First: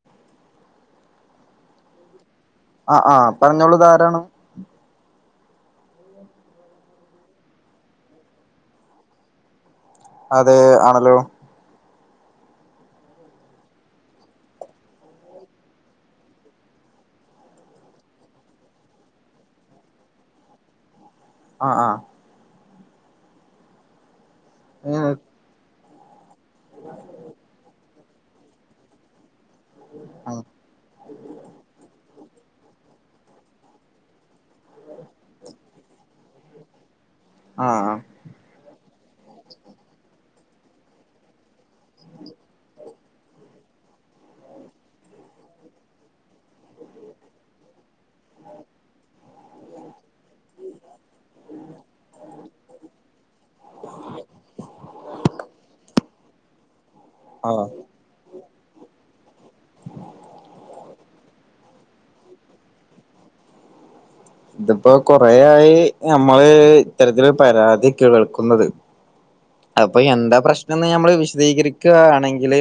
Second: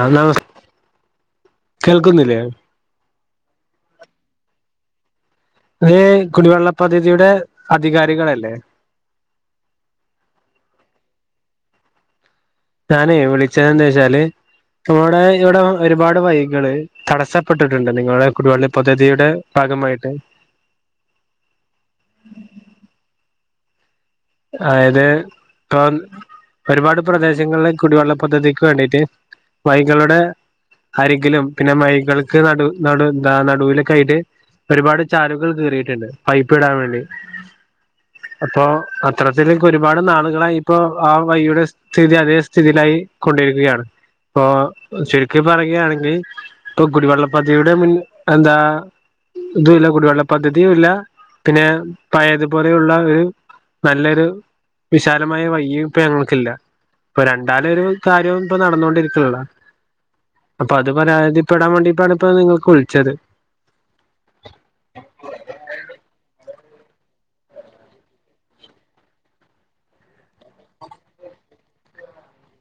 ആന്നാ ആ ആ പറഞ്ഞോളൂ ഇതാരാണ്. ഇത് കുടിവെള്ള പദ്ധതിയുടെ അധികാരികൾ അല്ലേ. അതെ ആണല്ലോ. ഞാന് വിളിച്ചത് എന്ന് വെച്ചാല്, ഇവിടെ ഇവിടെ ഒരുപാട് വഴികൾ തടസ്സപ്പെട്ടിട്ടുണ്ട്, നിങ്ങളുടെ കുടിവെള്ള പദ്ധതിയുടെ ഭാഗമായിട്ട്. ആ ആ. അതായത്. ഏഹ് ക്കാന്ന്. [unintelligible] ഒരുപാട് പ്രദേശങ്ങളിൽ. കുടിവെള്ള പദ്ധതിക്ക് വേണ്ടിയിട്ട്. വഴികളുടെ അരികിലും പിന്നെ വഴികൾ ക്ക് നടു നടു നടുവില് കൈയില്. ഒരുപാട് ചാലുകൾ കേറിയിട്ടുണ്ട് വഴി ഇപ്പ ഇടാൻ വേണ്ടി. ആഹ് എപ്പോ ആണ്. സ്ഥലത്തില് ഒരുപാട് നാൾ നാളുക്കളായി ഇപ്പോ ആ വഴിയുടെ സ്ഥിതി അതേ സ്ഥിതിയിലായി കൊണ്ടിരിക്കുകയാണ്. ഇപ്പോ ചുരുക്കിപ്പറയുകയാണെങ്കിൽ ഇപ്പ കുടിവെള്ള പദ്ധതിയുടെ മുൻ എന്താ ഒന്നുമില്ല കുടിവെള്ള പദ്ധതിയും ഇല്ല. പിന്നെ പഴയതുപോലെ ഉള്ള ഒരു നല്ലൊരു വിശാലമായ വഴിയിപ്പ ഞങ്ങള് ഇല്ല രണ്ടു ആഹ് ആളുകളുടെയും കാര്യം കാര്യം. ഇപ്പൊ നടന്നോണ്ടിരിക്കണടാ. അപ്പോ അത് പറയാൻ അതിപ്പെടാൻ വേണ്ടിപ്പയാണിപ്പ നിങ്ങൾക്ക് വിളിച്ചത്. ഇതിപ്പം കൊറെയായി നമ്മെള് ഇത്തരത്തിലു പരാതി കേൾക്കുന്നത്. അപ്പ എന്താ പ്രശ്നം ന്ന് നമ്മെള് വിശദീകരിക്കുവാണെങ്കില്.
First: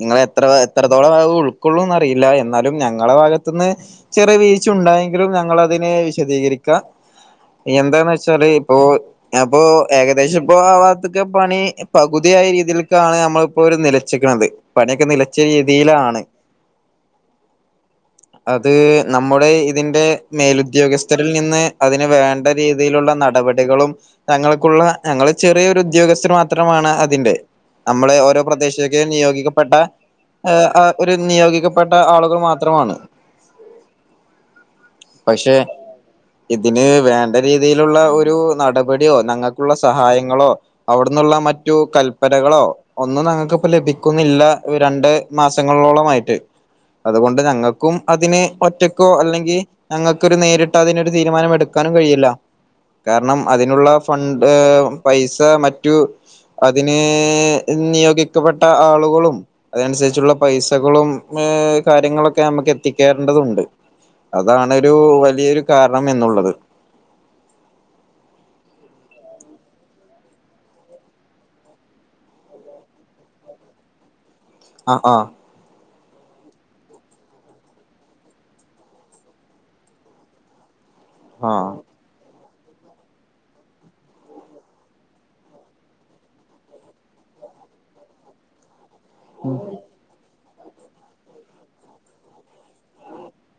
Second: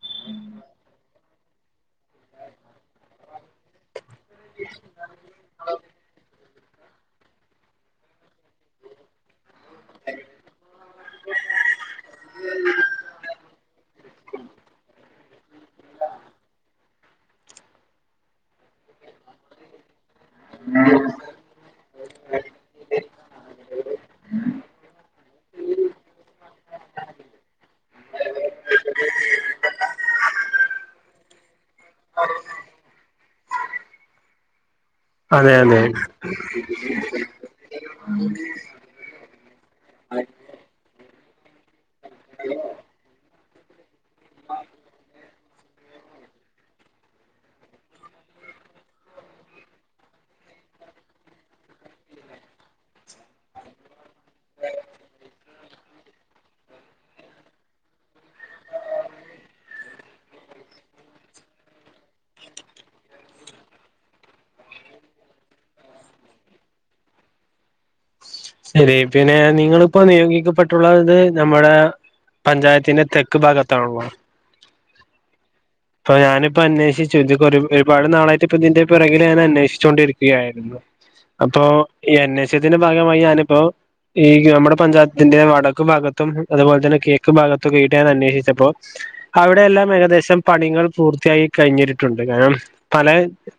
നിങ്ങള് എത്ര എത്രത്തോളമാവും. ഉൾക്കൊളളൂന്നറിയില്ല. എന്നാലും ഞങ്ങെടെ ബാഗത്തുന്ന് ചെറിയ വിഴ്ച്ചയുണ്ടായെങ്കിലും ഞങ്ങളതിനെ വിശദീകരി എന്താന്ന് വെച്ചാല് ഇപ്പോ അപ്പോ ഏകദേശിപ്പോ. പണി പകുതിയായ രീതിയേൽക്കാണ് നമ്മെള് ഇപ്പരു നിലച്ചേക്കണത്. പണിക്കെ നിലച്ച രീതിയിലാണ്. അത് നമ്മെടെയിതിന്റെ. മേലുദ്ദ്യോഗസ്ഥരിൽ നിന്ന് അതിന് വേണ്ട രീതിയിലൊള്ള നടപടികളും, ഞങ്ങൾക്കുള്ള ഞങ്ങള് ചെറിയൊരുദ്യോ സ്റ്റ് മാത്രമാണ് അതിന്റെ. നമ്മെള് ഓരോ പ്രദേശവൊക്കെയും നിയോഗിക്കപ്പെട്ട ആഹ് ആ ഒര് നിയോഗിക്കപ്പെട്ടയാളുകൾ മാത്രമാണ്. അതെ പക്ഷേ, അതെ ഇതിന് വേണ്ട രീതിയിലുളള ഒരു നടപടിയോ ഞങ്ങെക്കുള്ള സഹായങ്ങളോ. അവെടെന്നുളള മറ്റ് കൽ കൽപ്പനകളോ ഒന്നും ഞങ്ങെക്ക് ലെഭി ഒന്നില്ല. ഉ രണ്ട് മാസങ്ങളോളമായ്റ്റ്. അതുകൊണ്ട് ഞങ്ങെക്കും അതിനെ ഒറ്റക്കോ അല്ലെങ്കി ഞങ്ങക്കൊര് നേരിട്ടതിനൊരു തീരുമാനമെടുക്കാനും കഴികേയില്ല. കാരണം അതിനുളള ഫ ഫണ്ട് പൈസമ റ്റു അതിന് നിയോഗിക്കപ്പെട്ട ആളുകളും അതനുസരിച്ചുള്ള പൈസകളും കാര്യങ്ങളൊക്കെ നമ്മക്ക് എത്തിക്കേണ്ടതുണ്ട്. അതാണൊരു വലിയൊരു കാരണം എന്നുള്ളത്. ശെരി. പിന്നെ നിങ്ങളിപ്പോ നിയോഗിക്കപ്പെട്ടുള്ളത് നമ്മെടെ പഞ്ചായത്തിന്റെ തെക്ക് ബാഗത്താണല്ലോ? ആ ആ പ്പ ഞാനിപ്പന്വേക്ഷിച്ചു. ജ് കൊറെ പ്പ ഒരുപാട് നാളായിട്ടൊക്കെതിന്റെ പെറകില് ഞാൻ അന്വേക്ഷിച്ചൊണ്ടിരിക്കയായിരുന്നു. ആ അപ്പോ ഈ അന്വേ ഇതിന്റെ ബാഗമായി ഞാനിപ്പോ ഈ നമ്മെടെ പഞ്ചായത്തിന്റെ വടക്ക് ബാഗത്തും അത് പ്പോലെത്തന്നെ കിയക്ക് ബാഗത്തും വീട് ഞാനന്വേക്ഷിച്ചപ്പോ. അവെടെല്ലാം ഏകദേശം പണികൾ പൂർത്തിയായി കഴിഞ്ഞിരിട്ടിട്ടൊണ്ട്. കാരണം പല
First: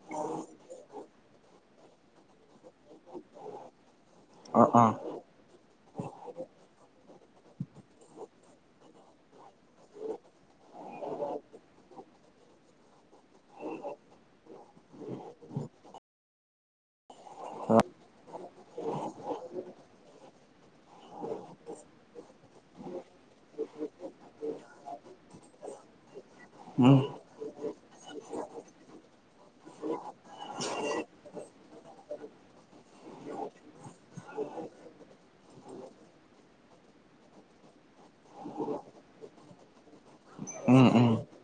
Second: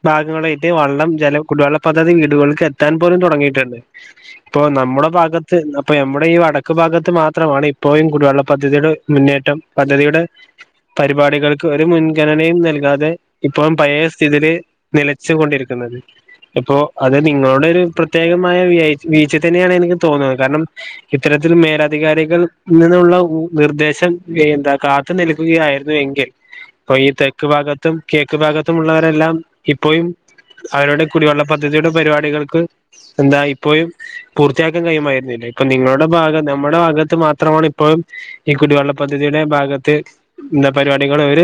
ബാഗങ്ങളിക്ക് വള്ളം, ജലം, കുടിവെളള പദ്ധതി വീടുകളിലേക്കെത്താൻ പോലും തെടങ്ങിട്ടേള്ളേ. ഇപ്പോ ആ ആ നമ്മെടെ ബാഗത്ത് നിന്നപ്പം നമ്മെടെയി വടക്ക് ബാഗ ത്ത് മാത്രാണ് ഇപ്പോഴും കുടിവെള്ളപദ്ധതിടെ മുന്നേറ്റം. പദ്ധതിടെ പരിപാടികൾ ക്കൊര് മുൻഗണനയും നൽകാതെ ഇപ്പോ പയേ സ്ഥിതിയില് നിലച്ചു കൊണ്ടിരിക്കുന്നത്. ഇപ്പോ അത് നിങ്ങളോടൊര് പ്രത്യേകമായ ബിയൈ ബീച്ചിത്തന്നെയാണെന്നെനിക്ക് തോന്നണത്. കാരണം. ഇത്തരത്തിൽ മേലാധിക്കാരികൾ നിന്നൊള്ള നിർദ്ദേശം ന്താ കാത്ത് നിൽക്കുകയായിരുന്നുവെങ്കിൽ. പ്പയി തെക്ക് ബാഗത്തും കേക്ക് ബാഗത്തും ഉള്ളവരെല്ലാം ഇപ്പോഴും അവരുടെ കുടിവെള്ള പദ്ധ് തിയുടെ പരിപാടികൾക്ക് എന്തായിപ്പോഴും പൂർത്തിയാക്കാൻ കഴിയുമായിരുന്നില്ല. ഇപ്പ നിങ്ങളുടെ ബാഗം നമ്മെടെ ബാഗത്ത് മാത്രമാണ് ഇപ്പോഴും ഈ കുടിവെളള പദ്ധതിയുടെ ബാഗത്ത് എന്താ പരിപാടി നിങ്ങടെഒര്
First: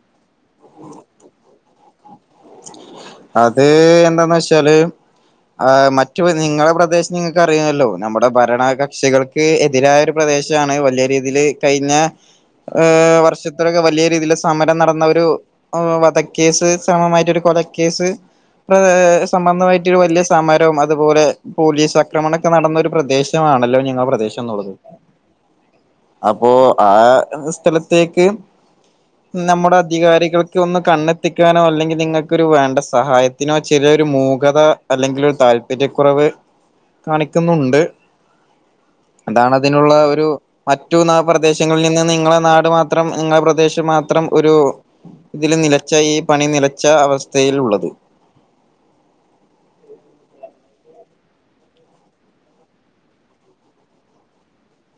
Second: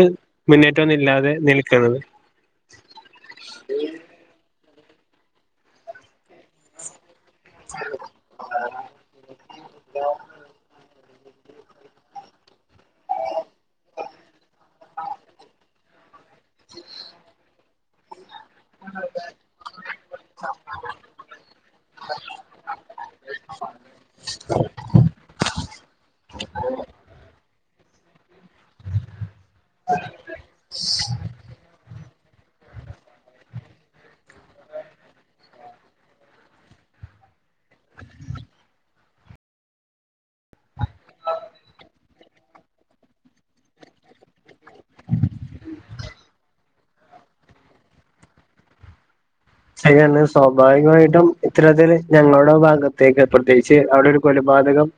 മിനിറ്റൊന്നൂല്ലാതെ നിൽക്ക്ണത് അത് എന്താന്നെച്ചാല് ആ മറ്റ് നിങ്ങളെ പ്രദേശ നിങ്ങക്കറിയാവല്ലോ നമ്മടെ ഭരണകക്ഷികൾക്ക് എതിരായൊരു പ്രദേശമാണ് വല്യൊരു ഇതില് കയ്ഞ്ഞ ഹ് വർഷത്തിലൊക്കെ വലിയ രീതില് സമരം നടന്നൊരു ആ ക്കേസ് ശ്രമമായി വധക്കേസ് അത് സംബന്ധമായിട്ട് ഒരു വല്യ സമരം അത് പോലെ പോലീസ് അക്രമണൊക്കെ നടന്ന ഒരു പ്രദേശമാണല്ലോ നിങ്ങളെ പ്രദേശന്നുള്ളത് അപ്പൊ ആ സ്ഥലത്ത് ത്തേക്ക് നമ്മുടെ അധികാരികൾക്ക് ഒന്ന് കണ്ണെത്തിക്കാനോ അല്ലെങ്കി നിങ്ങ ക്കൊരു വേണ്ട സഹായത്തിനോ ച്ചിരൊരു മൂകത അല്ലെങ്കിലൊരു താല്പര്യകുറവ് കാണിക്കുന്നുണ്ട്. അതാണത്തിനുള്ള ഒരു പറ്റുന്ന പ്രദേശങ്ങളിൽ നിന്ന് നിങ്ങളെ നാട് മാത്രം നിങ്ങളെ പ്രദേശം മാത്രം ഒരു തില് നിലച്ച ഈ പണി നില [unintelligible] സയ്ലുള്ളത് ചെയ്യാന്ന്‌ സ്വാഭാവികായിട്ടും ഇത്തരത്തില് ഞങ്ങളുടെ ഭാഗത്തേക്ക് പ്രത്യേകിച്ച് അവിടൊരു കൊലപാതകം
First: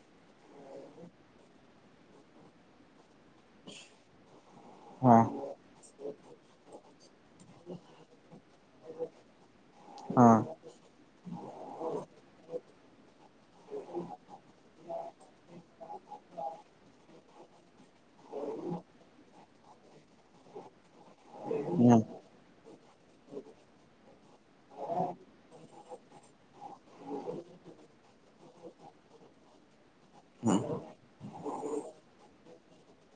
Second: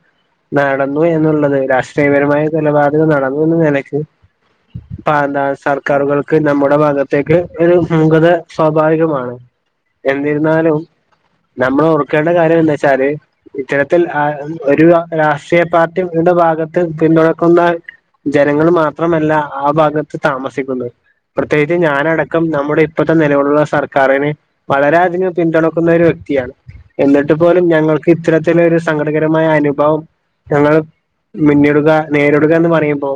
നടന്നു എന്നുള്ളത് രാഷ്ട്രീയ പരമായ കൊലപാതകം നടന്നൂന്ന് നിലക്ക് ആഹ് പാന്താ സർക്കാറുകൾ ക്ക് നമ്മുടെ ഭാഗത്തേക്ക് ഒരു മൂകത സ്വാഭാവികമാണ് ആഹ് എന്നിരുന്നാലും നമ്മള് ക്കേണ്ട കാര്യന്താച്ചാല് [unintelligible] ഒരു രാഷ്ട്രീയ പാർട്ടി ഉണ്ട ഭാഗത്ത്‌ പിന്തുണക്കുന്ന ജനങ്ങള് മാത്രമല്ല ആ ഭാഗത്ത്‌ താമസിക്കുന്നത് പ്രത്യേകിച്ച് ഉം ഞാനടക്കം നമ്മു പ്പത്ത നെലവിലുള്ള സർക്കറിന് പകരാധികം പിന്തുണക്കുന്ന ഒരു വ്യക്തിയാണ് എന്നിട്ട് പോലും ഞങ്ങൾക്ക് ഇത്തരത്തിലൊരു സങ്കടകരമായ അനുഭവം ഞങ്ങള് മിന്നിടുക നേരിടുകാന്ന്‌ പറയുമ്പോ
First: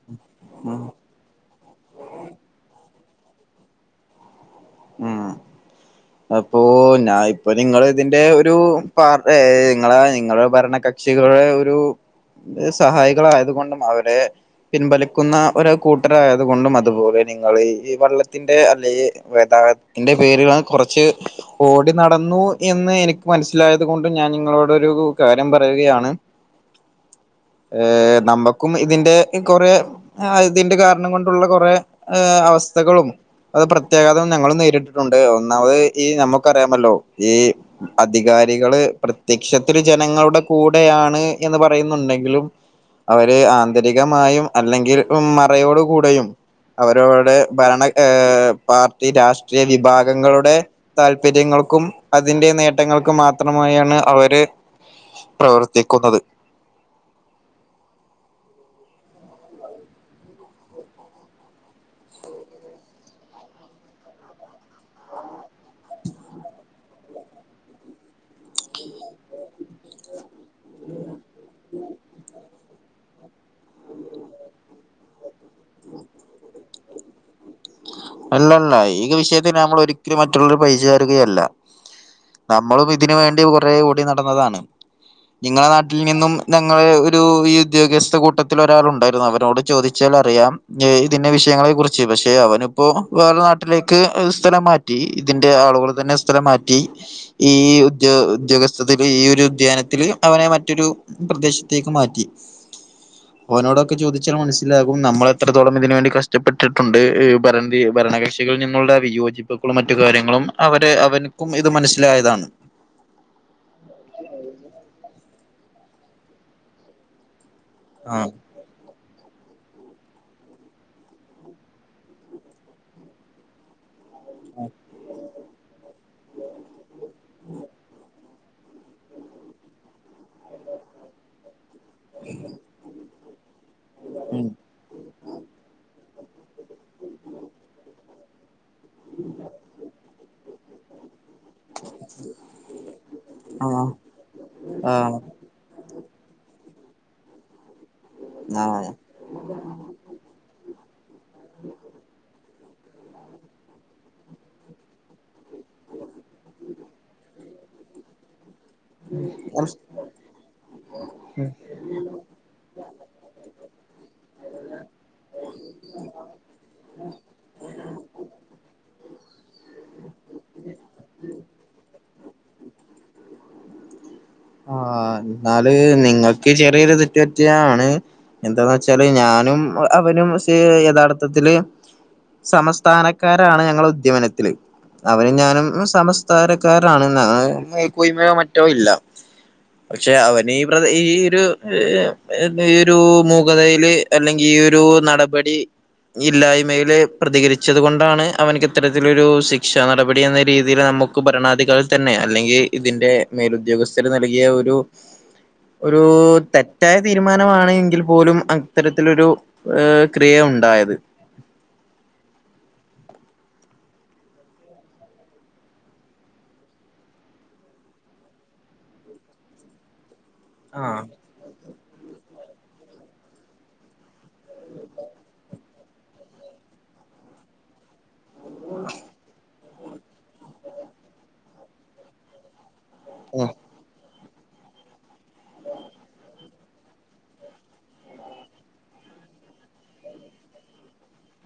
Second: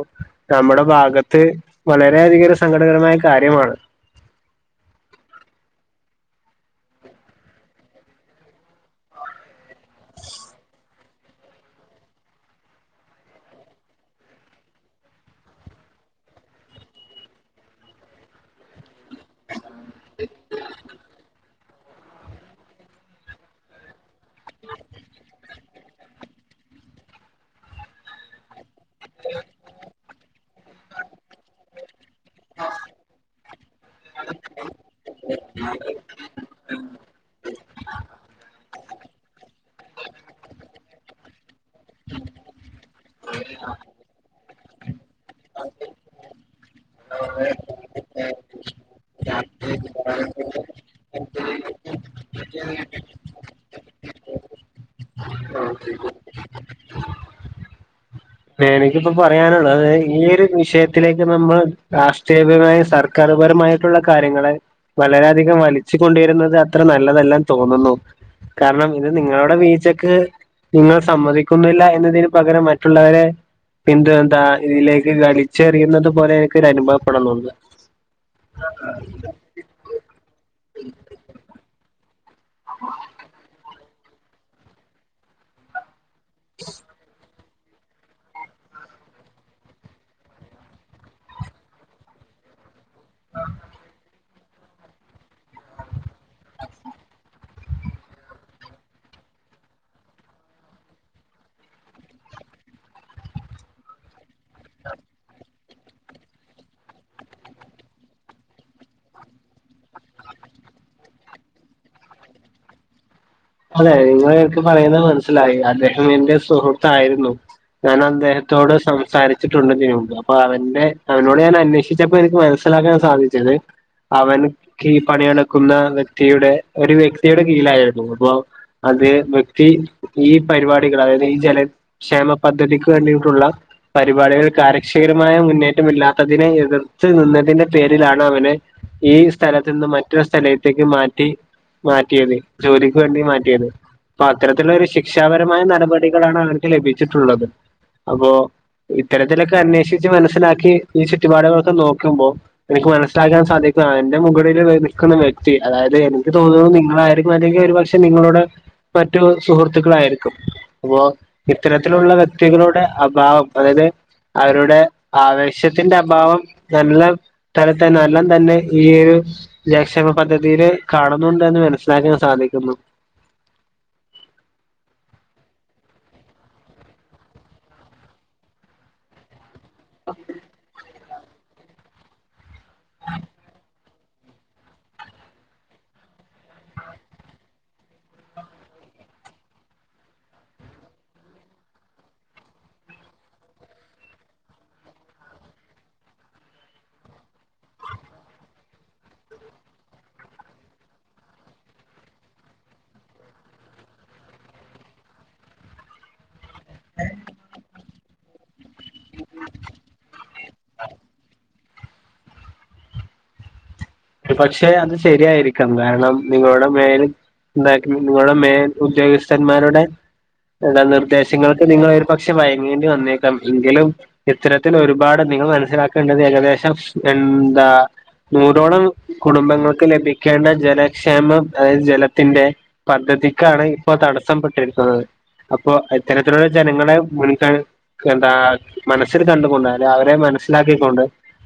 ഉം നമ്മുടെ ഭാഗത്ത്‌ വളരെയധികൊരു സങ്കടകരമായ കാര്യമാണ് മ്മ് അപ്പൊ ഞായിപ്പോ നിങ്ങള് ഇതിന്റെ ഒരു പാർ എ ഏ ങ്ങള് ങ്ങള് പറയുന്ന കക്ഷികള് ഒരു സഹായികലായത് കൊണ്ടും അവരെ പിൻവലിക്കുന്ന ഒരു കൂട്ടരായത് കൊണ്ടും അത് പോലെ നിങ്ങള് ഈ വെള്ളത്തിന്റെ അല്ലെ വെള്ളത്തിന്റെ പേരിലും കോർച്ച് ഓടി നടന്നു എന്ന് എനിക്ക് മനസ്സിലായത് കൊണ്ടും ഞാൻ നിങ്ങളോടൊരു കാര്യം പറയുകയാണ് ഏ നമ്മ ക്കും ഇതിന്റെ കൊറേ ആ ഇതിന്റെ കാരണം കൊണ്ടുള്ള കൊറേ ഹ് അവസ്ഥകളും അ [unintelligible] ഞങ്ങളും നേരിട്ടിട്ടുണ്ട് ഒന്നാമത് ഈ നമ്മക്ക് അറിയാമല്ലോ ഈ അധികാരിക കള് പ്രതെ ക്ഷത്തില് ജനങ്ങളുടെ കൂ ടെയാണ് ന്ന് പറയുന്നുണ്ടെങ്കിലും അവര് ആന്തരികമായും അല്ലെങ്കില് ലും മറയോടുക്കൂടെയും അവരോട് ഭരണ ഏ പാർട്ടി രാഷ്ട്രീയ വിഭാഗങ്ങളുടെ താല്പര്യങ്ങ ക്കും അതിൻ്റെ നേട്ടങ്ങൾക്ക് മാത്ര മായാണ് അവര് പ്രവർത്തിക്കുന്നത് [unintelligible] വേണെങ്കി പ്പം കൊറേ ആണ് ഉള്ളത് ഈ ഒരു വിഷയത്തിലേക്ക് നമ്മൾ രാഷ്ട്രീയഭരമായ സർക്കാരുഭരമായിട്ടുള്ള കാര്യങ്ങളെ വളരാൻ അധികം വലിച്ചുകൊണ്ടിരുന്നത് അത്ര ന നല്ലതല്ലന്ന് തോന്നുന്നു കാരണം ഇനി നിങ്ങളുടെ വീചക്ക് നിങ്ങൾ സമ്മതിക്കുന്നില്ല എന്നതിന് പകരം മ റ്റുള്ളവരെ പിന്ത് എന്താ ഇതിലേക്ക് കളിച്ചെറിയുന്നത് പോലെയെക്കെ എനിക്ക് അനുഭവപ്പെടുന്നുണ്ട്. അല്ല അല്ല ഈ വിഷയത്തിന് നമ്മള് ഒരിക്കലും മറ്റുള്ളവരെ പഴിചാരുകയല്ല. നമ്മളും ഇതിന് വേണ്ടി കുറേ ഒ ഓടി നടന്നതാണ് നിങ്ങടെ നാ ട്ടി നിന്നും ഞങ്ങള് ഒരു വി ഉദ്യോഗസ്ഥ കൂട്ടത്തിലൊരാളുണ്ടായിരുന്നു അവനോട് ചോദിച്ചാൽ അറിയാം ഇതിൻ്റെ വിഷയങ്ങളെ കുറിച്ച് പക്ഷെ അവനും ഇപ്പൊ വേറെ നാട്ടിലേക്ക് സ്ഥലം മാറ്റി ഇതിൻ്റെ ആളുകള് തന്നെ സ്ഥലം മാറ്റി ഈ ഉദ്യോ ഉദ്യോഗസ്ഥില് ഈ ഒരു അധ്യാനത്തില് അവനെ മറ്റൊരു പ്രദേശത്തേക്ക് മാറ്റി അവനോട് ഒക്കെ ചോദിച്ചാൽ മനസ്സിലാവും നമ്മള് എത്രത്തോളം ഇതിന് വേണ്ടി കഷ്ടപ്പെട്ടിട്ടുണ്ട് [unintelligible] ഭരണ കക്ഷികൾ ഞങ്ങളുടെ വിയോചിപ്പക്കുള്ള മറ്റു കാര്യങ്ങളും അവരെ അവന്ക്കും ഇത് മനസ്സിലായതാണ്. അതെ നിങ്ങള് എനിക്ക് പറയണത് മനസ്സിലായി അതെ ൻ്റെ സുഹൃത്തായിരുന്നു ഞാൻ ആഹ് അദ്ദേഹത്തോട് സംസാരി [unintelligible] അപ്പ അവൻ്റെ അവനോട് ഞാൻ അന്വേഷിച്ചപ്പ എനിക്ക് മനസ്സിലാക്കാൻ സാധിച്ചത് അവന്ക്ക് ഈ പണികൾ ക്കുന്ന വ്യക്തിയുടെ ഒരു വ്യക്തിയുടെ കീഴിലായിരുന്നു. അതെ വ്യക്തി ഈ പരുപാടികള്, അതായത് ഈ ജ ക്ഷേമ പദ്ധതിക്ക് വേണ്ടി ട്ടുള്ള പരുപാടികൾ ഉം കാര്യക്ഷകരമായമുന്നേറ്റമില്ലാ അതിന് [unintelligible] നിന്നതിന്റെ പേരിലാ അവനെ ഈ സ്ഥലത്തുന്ന്മറ്റൊ റ്റൊരു സ്ഥലത്തേക്ക് മാറ്റി മാറ്റിയത്. ജോലി [unintelligible] മാറ്റിയത്. ആഹ് അത്തരത്തിലൊരു ആഹ് ശിക്ഷാപരമായ ന പ്പടികളാണ് അവർക്ക് ലഭിച്ചിട്ടുള്ളത്. അപ്പോ, ആഹ് ഇത്തരത്തിലൊക്കെ അന്വേഷിച്ച് മനസിലാക്കി ചുറ്റുപാടുകളൊക്കെ നോക്കുമ്പോ എനിക്ക് മനസിലാക്കാൻ സാധിക്കു, എന്റെ മുകളിലു നിൽക്കുന്ന വ്യക്തി അതായത് തോന്നുന്നത് നിങ്ങള അല്ലെങ്കി ഒരു പക്ഷെ നിങ്ങളുടെ മറ്റു സുഹൃത്തുകളായിരിക്കും. വ ഇത്തരത്തിലുള്ള വ്യക്തികളുടെ അഭാവം അതായത് അവരുടെ ആ സ്ഥാപിക്കുന്നു ആ ന്നാല് നിങ്ങക്ക് ചെറിയൊരു തെറ്റ് പറ്റിയ ആണ്. എന്താന്ന് വെച്ചാല് ഞാനും അവനും സിയയ് യഥാർ ത്തത്തില് സമസ്ഥാനക്കാരാണ് ഞങ്ങള ഉദ്ദീവനത്തില്. അവനും ഞാനും സമസ്ഥാനക്കാരാണ് [unintelligible] മേല് കോയിമയൊ മറ്റൊ ഇല്ല. പക്ഷേ അവനു ഇവിടെ ഈ ഒരു ഒരു മൂകതയില് അല്ലങ്കി ഈ ഒരു നടപടി ഇല്ലായ്മയില് പ്രതികരിച്ച കൊണ്ടാണ് അവനിക്ക് ഇത്തരത്തിലൊരു ശിക്ഷാ നടപടി എന്ന രീതിയില് നമ്മുക്ക് ഭരണാധ ധികളിൽ തന്നെ അല്ലങ്കിൽ ഇതിന്റെ മേലു ഉദ്ദോഗസ്ഥ ചെല് നൽകിയ ഒരു ഒരൂ തെറ്റായ തീരുമാനമാണ് എങ്കിൽ പോലും അത്തരത്തിലൊരു ഏ ക്രിയ ഉണ്ടായത് പക്ഷേ അത് ശരിയായിരിക്കാം കാരണം നിങ്ങളുടെ മേല് ഉണ്ടായിട്ട്ള്ള നിങ്ങളുടെ മേൽ ഉദ്ദേഗസ്ഥൻമാരൊ ചെല ആഹ് നിർദേശങ്ങൾക്ക് നിങ്ങളെരു പക്ഷെ വയങ്ങേണ്ടിവന്നേക്കാം എങ്കിലും ഇത്തരത്തിലൊരുപാട് നിങ്ങള് മനസിലാക്കെണ്ടത് ഏകദേശം എന്താ നൂറോളം കുടുംബങ്ങൾക്ക് ലഭിക്കേണ്ട ജല ക്ഷേമം അതായത് ജലത്തിന്റെ ഉം പദ്ധതിക്കാണ് ഇപ്പ തട ത്തം പെട്ടിരിക്കുന്നത് അപ്പൊ ഇത്തരത്തി ജനങ്ങളെ മുൻ കഴ് എന്താ മനസ്സിൽ കണ്ടു കൊണ്ട് അല അവരെ മനസിലാക്കി കൊണ്ട്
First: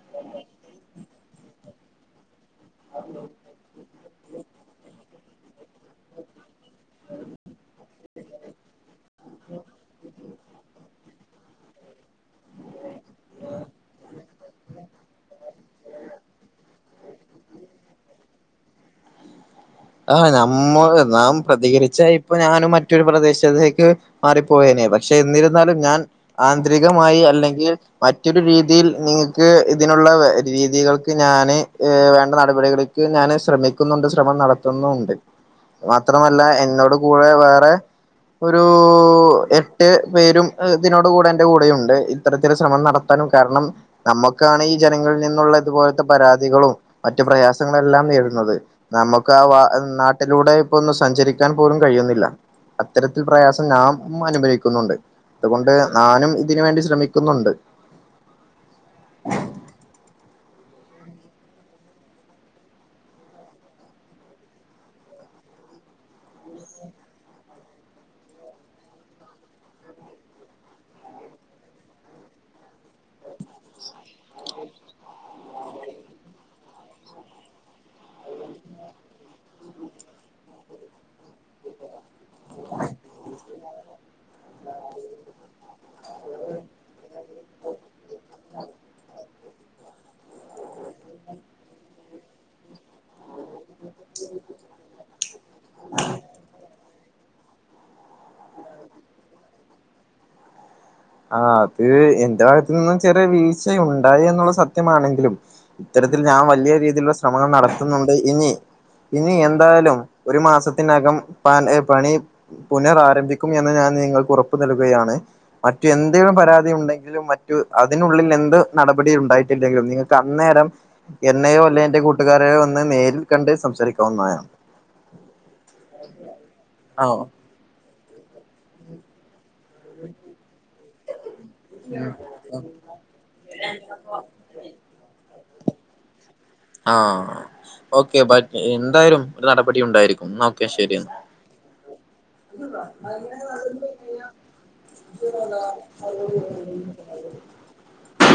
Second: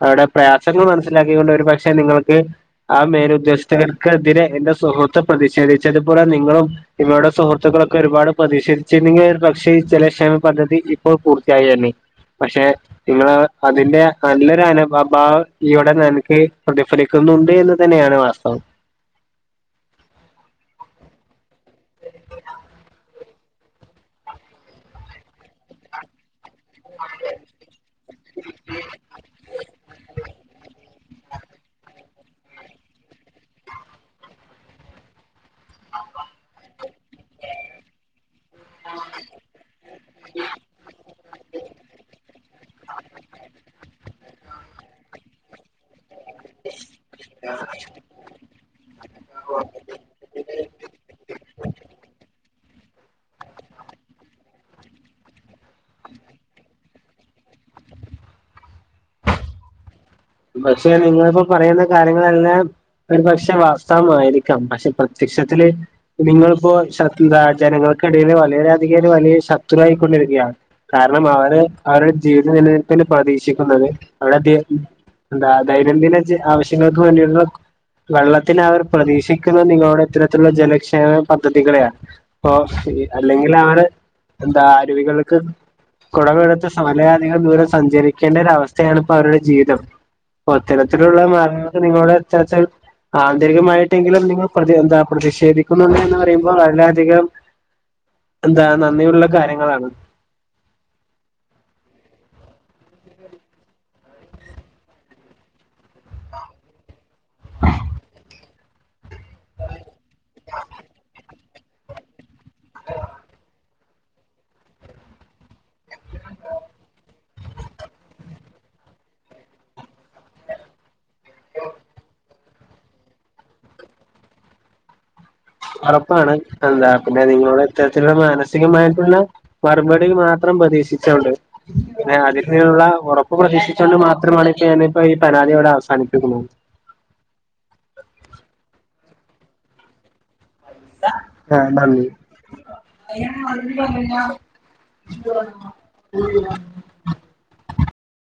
അവിടെ പ്രയാസങ്ങൾ മന ലാക്കി കൊണ്ട് ഒരു പക്ഷെ നിങ്ങൾ ക്ക് ആ മേലുദ്ദേശ്ത്തിനെക്കെതിരെ എന്റെ സുഹു ത്ത് പ്രതിഷേധിച്ചത് പോലെ നിങ്ങളും നിങ്ങളുടെ സുഹൃത്തുക്കളും ക്കൊര്പാട് പ്രതിഷേ ച്ചിണ്ടെങ്കിൽ ഒരു പക്ഷെ ജല ക്ഷേമം പദ്ധതി ഇപ്പൊ പൂർത്തിയായേനെ പക്ഷെ ഇങ്ങള് അതിന്റെ അല്ലര് അന അഭാവം ഇവിടെ നൽകി പ്രതി ഫലിക്കുന്നുണ്ട് എന്ന് തന്നെയാണ് വാസ്തവം ആ നമ്മോള് നാം പ്രതി ആന്തരികമായി അല്ലെങ്കിൽ മറ്റ് ഞാന് ഏ വേണ്ട നടപടികൾക്ക് ഞാന് ശ്രമിക്കുന്നുണ്ട് ശ്രമം നട ത്തുന്നൂണ്ട് മാത്രമല്ല എന്നോട് കൂടെ വേറെ ഒരൂ എട്ട് ചെല ശ്രമം നടത്താനും കാര്ണംനമ്മക്കാണ് ഈ ജനങ്ങൾ നിന്നുള്ള ഇതുപോല ത്ത പരാതികളും മറ്റു പ്രയാസങ്ങളെല്ലാം നേരിട്ന്നത് നമ ക്കാ വാ ന്നാട്ട് അത്തരത്തിൽ പ്രയാസം ഞാം അനുഭവിക്കുന്നുണ്ട് അതുകൊണ്ട് ആനും ഇതിന് വേണ്ടി ശ്രമിക്കുന്നുണ്ട് പക്ഷെ നിങ്ങൾ പ്പൊ പറയുന്ന കാര്യങ്ങെളെല്ലാം ഒരുപക്ഷെ വാസ്ത്തവമായിരി ന്താ ദെയ്നം ദിന ജീ ആവശ്യങ്ങൾക്ക് വേണ്ടിയുള്ള വെള്ളത്തിന് അവർ പ്രതീക്ഷിക്ക്‌ന്നത് നിങ്ങളുടെ ഇത്തരത്തിലുള്ള ജനക്ഷേമ പദ്ധതികളെയാണ് പ്പൊ ഈ അല്ലെങ്കില് ആണ് എന്താ അരുവികൾക്ക് കൊട മെടുത്ത [unintelligible] നിങ്ങൾ ദൂര സഞ്ചാരിക്കേണ്ടൊരു അവസ്ഥയാണ്പ്പൊ അവരുടെ ജീവിതം പ്പൊ ത്തരത്തിലുള്ള മാ [unintelligible] നിങ്ങളുടെ ത്തരത്തിൽ ആന്തരികമായ്ട്ട് എങ്കിലും നിങ്ങൾ പ്രതി എന്താ പ്രതിഷേധിക്കുമെന്ന് റിയുമ്പോ അല്ലധികം എന്താ നന്ദിയുള്ള കാര്യങ്ങളാണ് ആഹ് അത് എന്റെ ഭാഗത്ത്‌ നിന്നും ചെറിയ വീഴ്ച ഉണ്ടായി എന്നുള്ള സത്ത്യമാണെങ്കിലും ഇത്തരത്തിൽ ഞാ വല്ല്യ രീതിൽ ള്ള ശ്രമങ്ങൾ നടത്തുന്നുണ്ട് ഇനി ഇനി എന്തായാലും ഒരു മാസത്തിന്നകം പാ ൻ പണി പുനറാരംഭിക്കും എന്ന് ഞാൻ നിങ്ങൾക്ക് ഉറപ്പ് നൽകുകയാണ് മറ്റു എന്തേലും പരാതി ഉണ്ടെങ്കിലും മറ്റു അതിനുള്ളിൽ എന്ത് നടപടി ഉണ്ടായിട്ടില്ലെങ്കിലും നിങ്ങക്കന്നേരം എന്നെയോ അല്ലേ എന്റെ കൂട്ടുകാര് രെയോ ന്ന് നേരിൽ കണ്ട് സംസാരിക്കാവുന്നയ ഒറപ്പാണ് എന്താ പിന്നെ നിങ്ങളുടെ ത്തെ ത്തിൽ ള്ള മാനസ് സികമായിട്ടുള്ള മറുപടിൽ മാത്രം പ്രതീക്ഷിച്ചോണ്ട് ഏ ആദ്യത്തിലുള്ള ഒറപ്പ് പ്രധീക്ഷിച്ചോണ്ട് മാത്രമാണ് പ്പ ഞാന് പ്പൊ ഈ പരാതി വ്ട അവസാനിപ്പിക്കുന്നു ആഹ് ഓക്കേ ബായ് പ്പ് എന്താലും ഒരു നടപടി ഉണ്ടായിരിക്കും നോ ക്കെ ശെരി ആഹ് നന്ദി.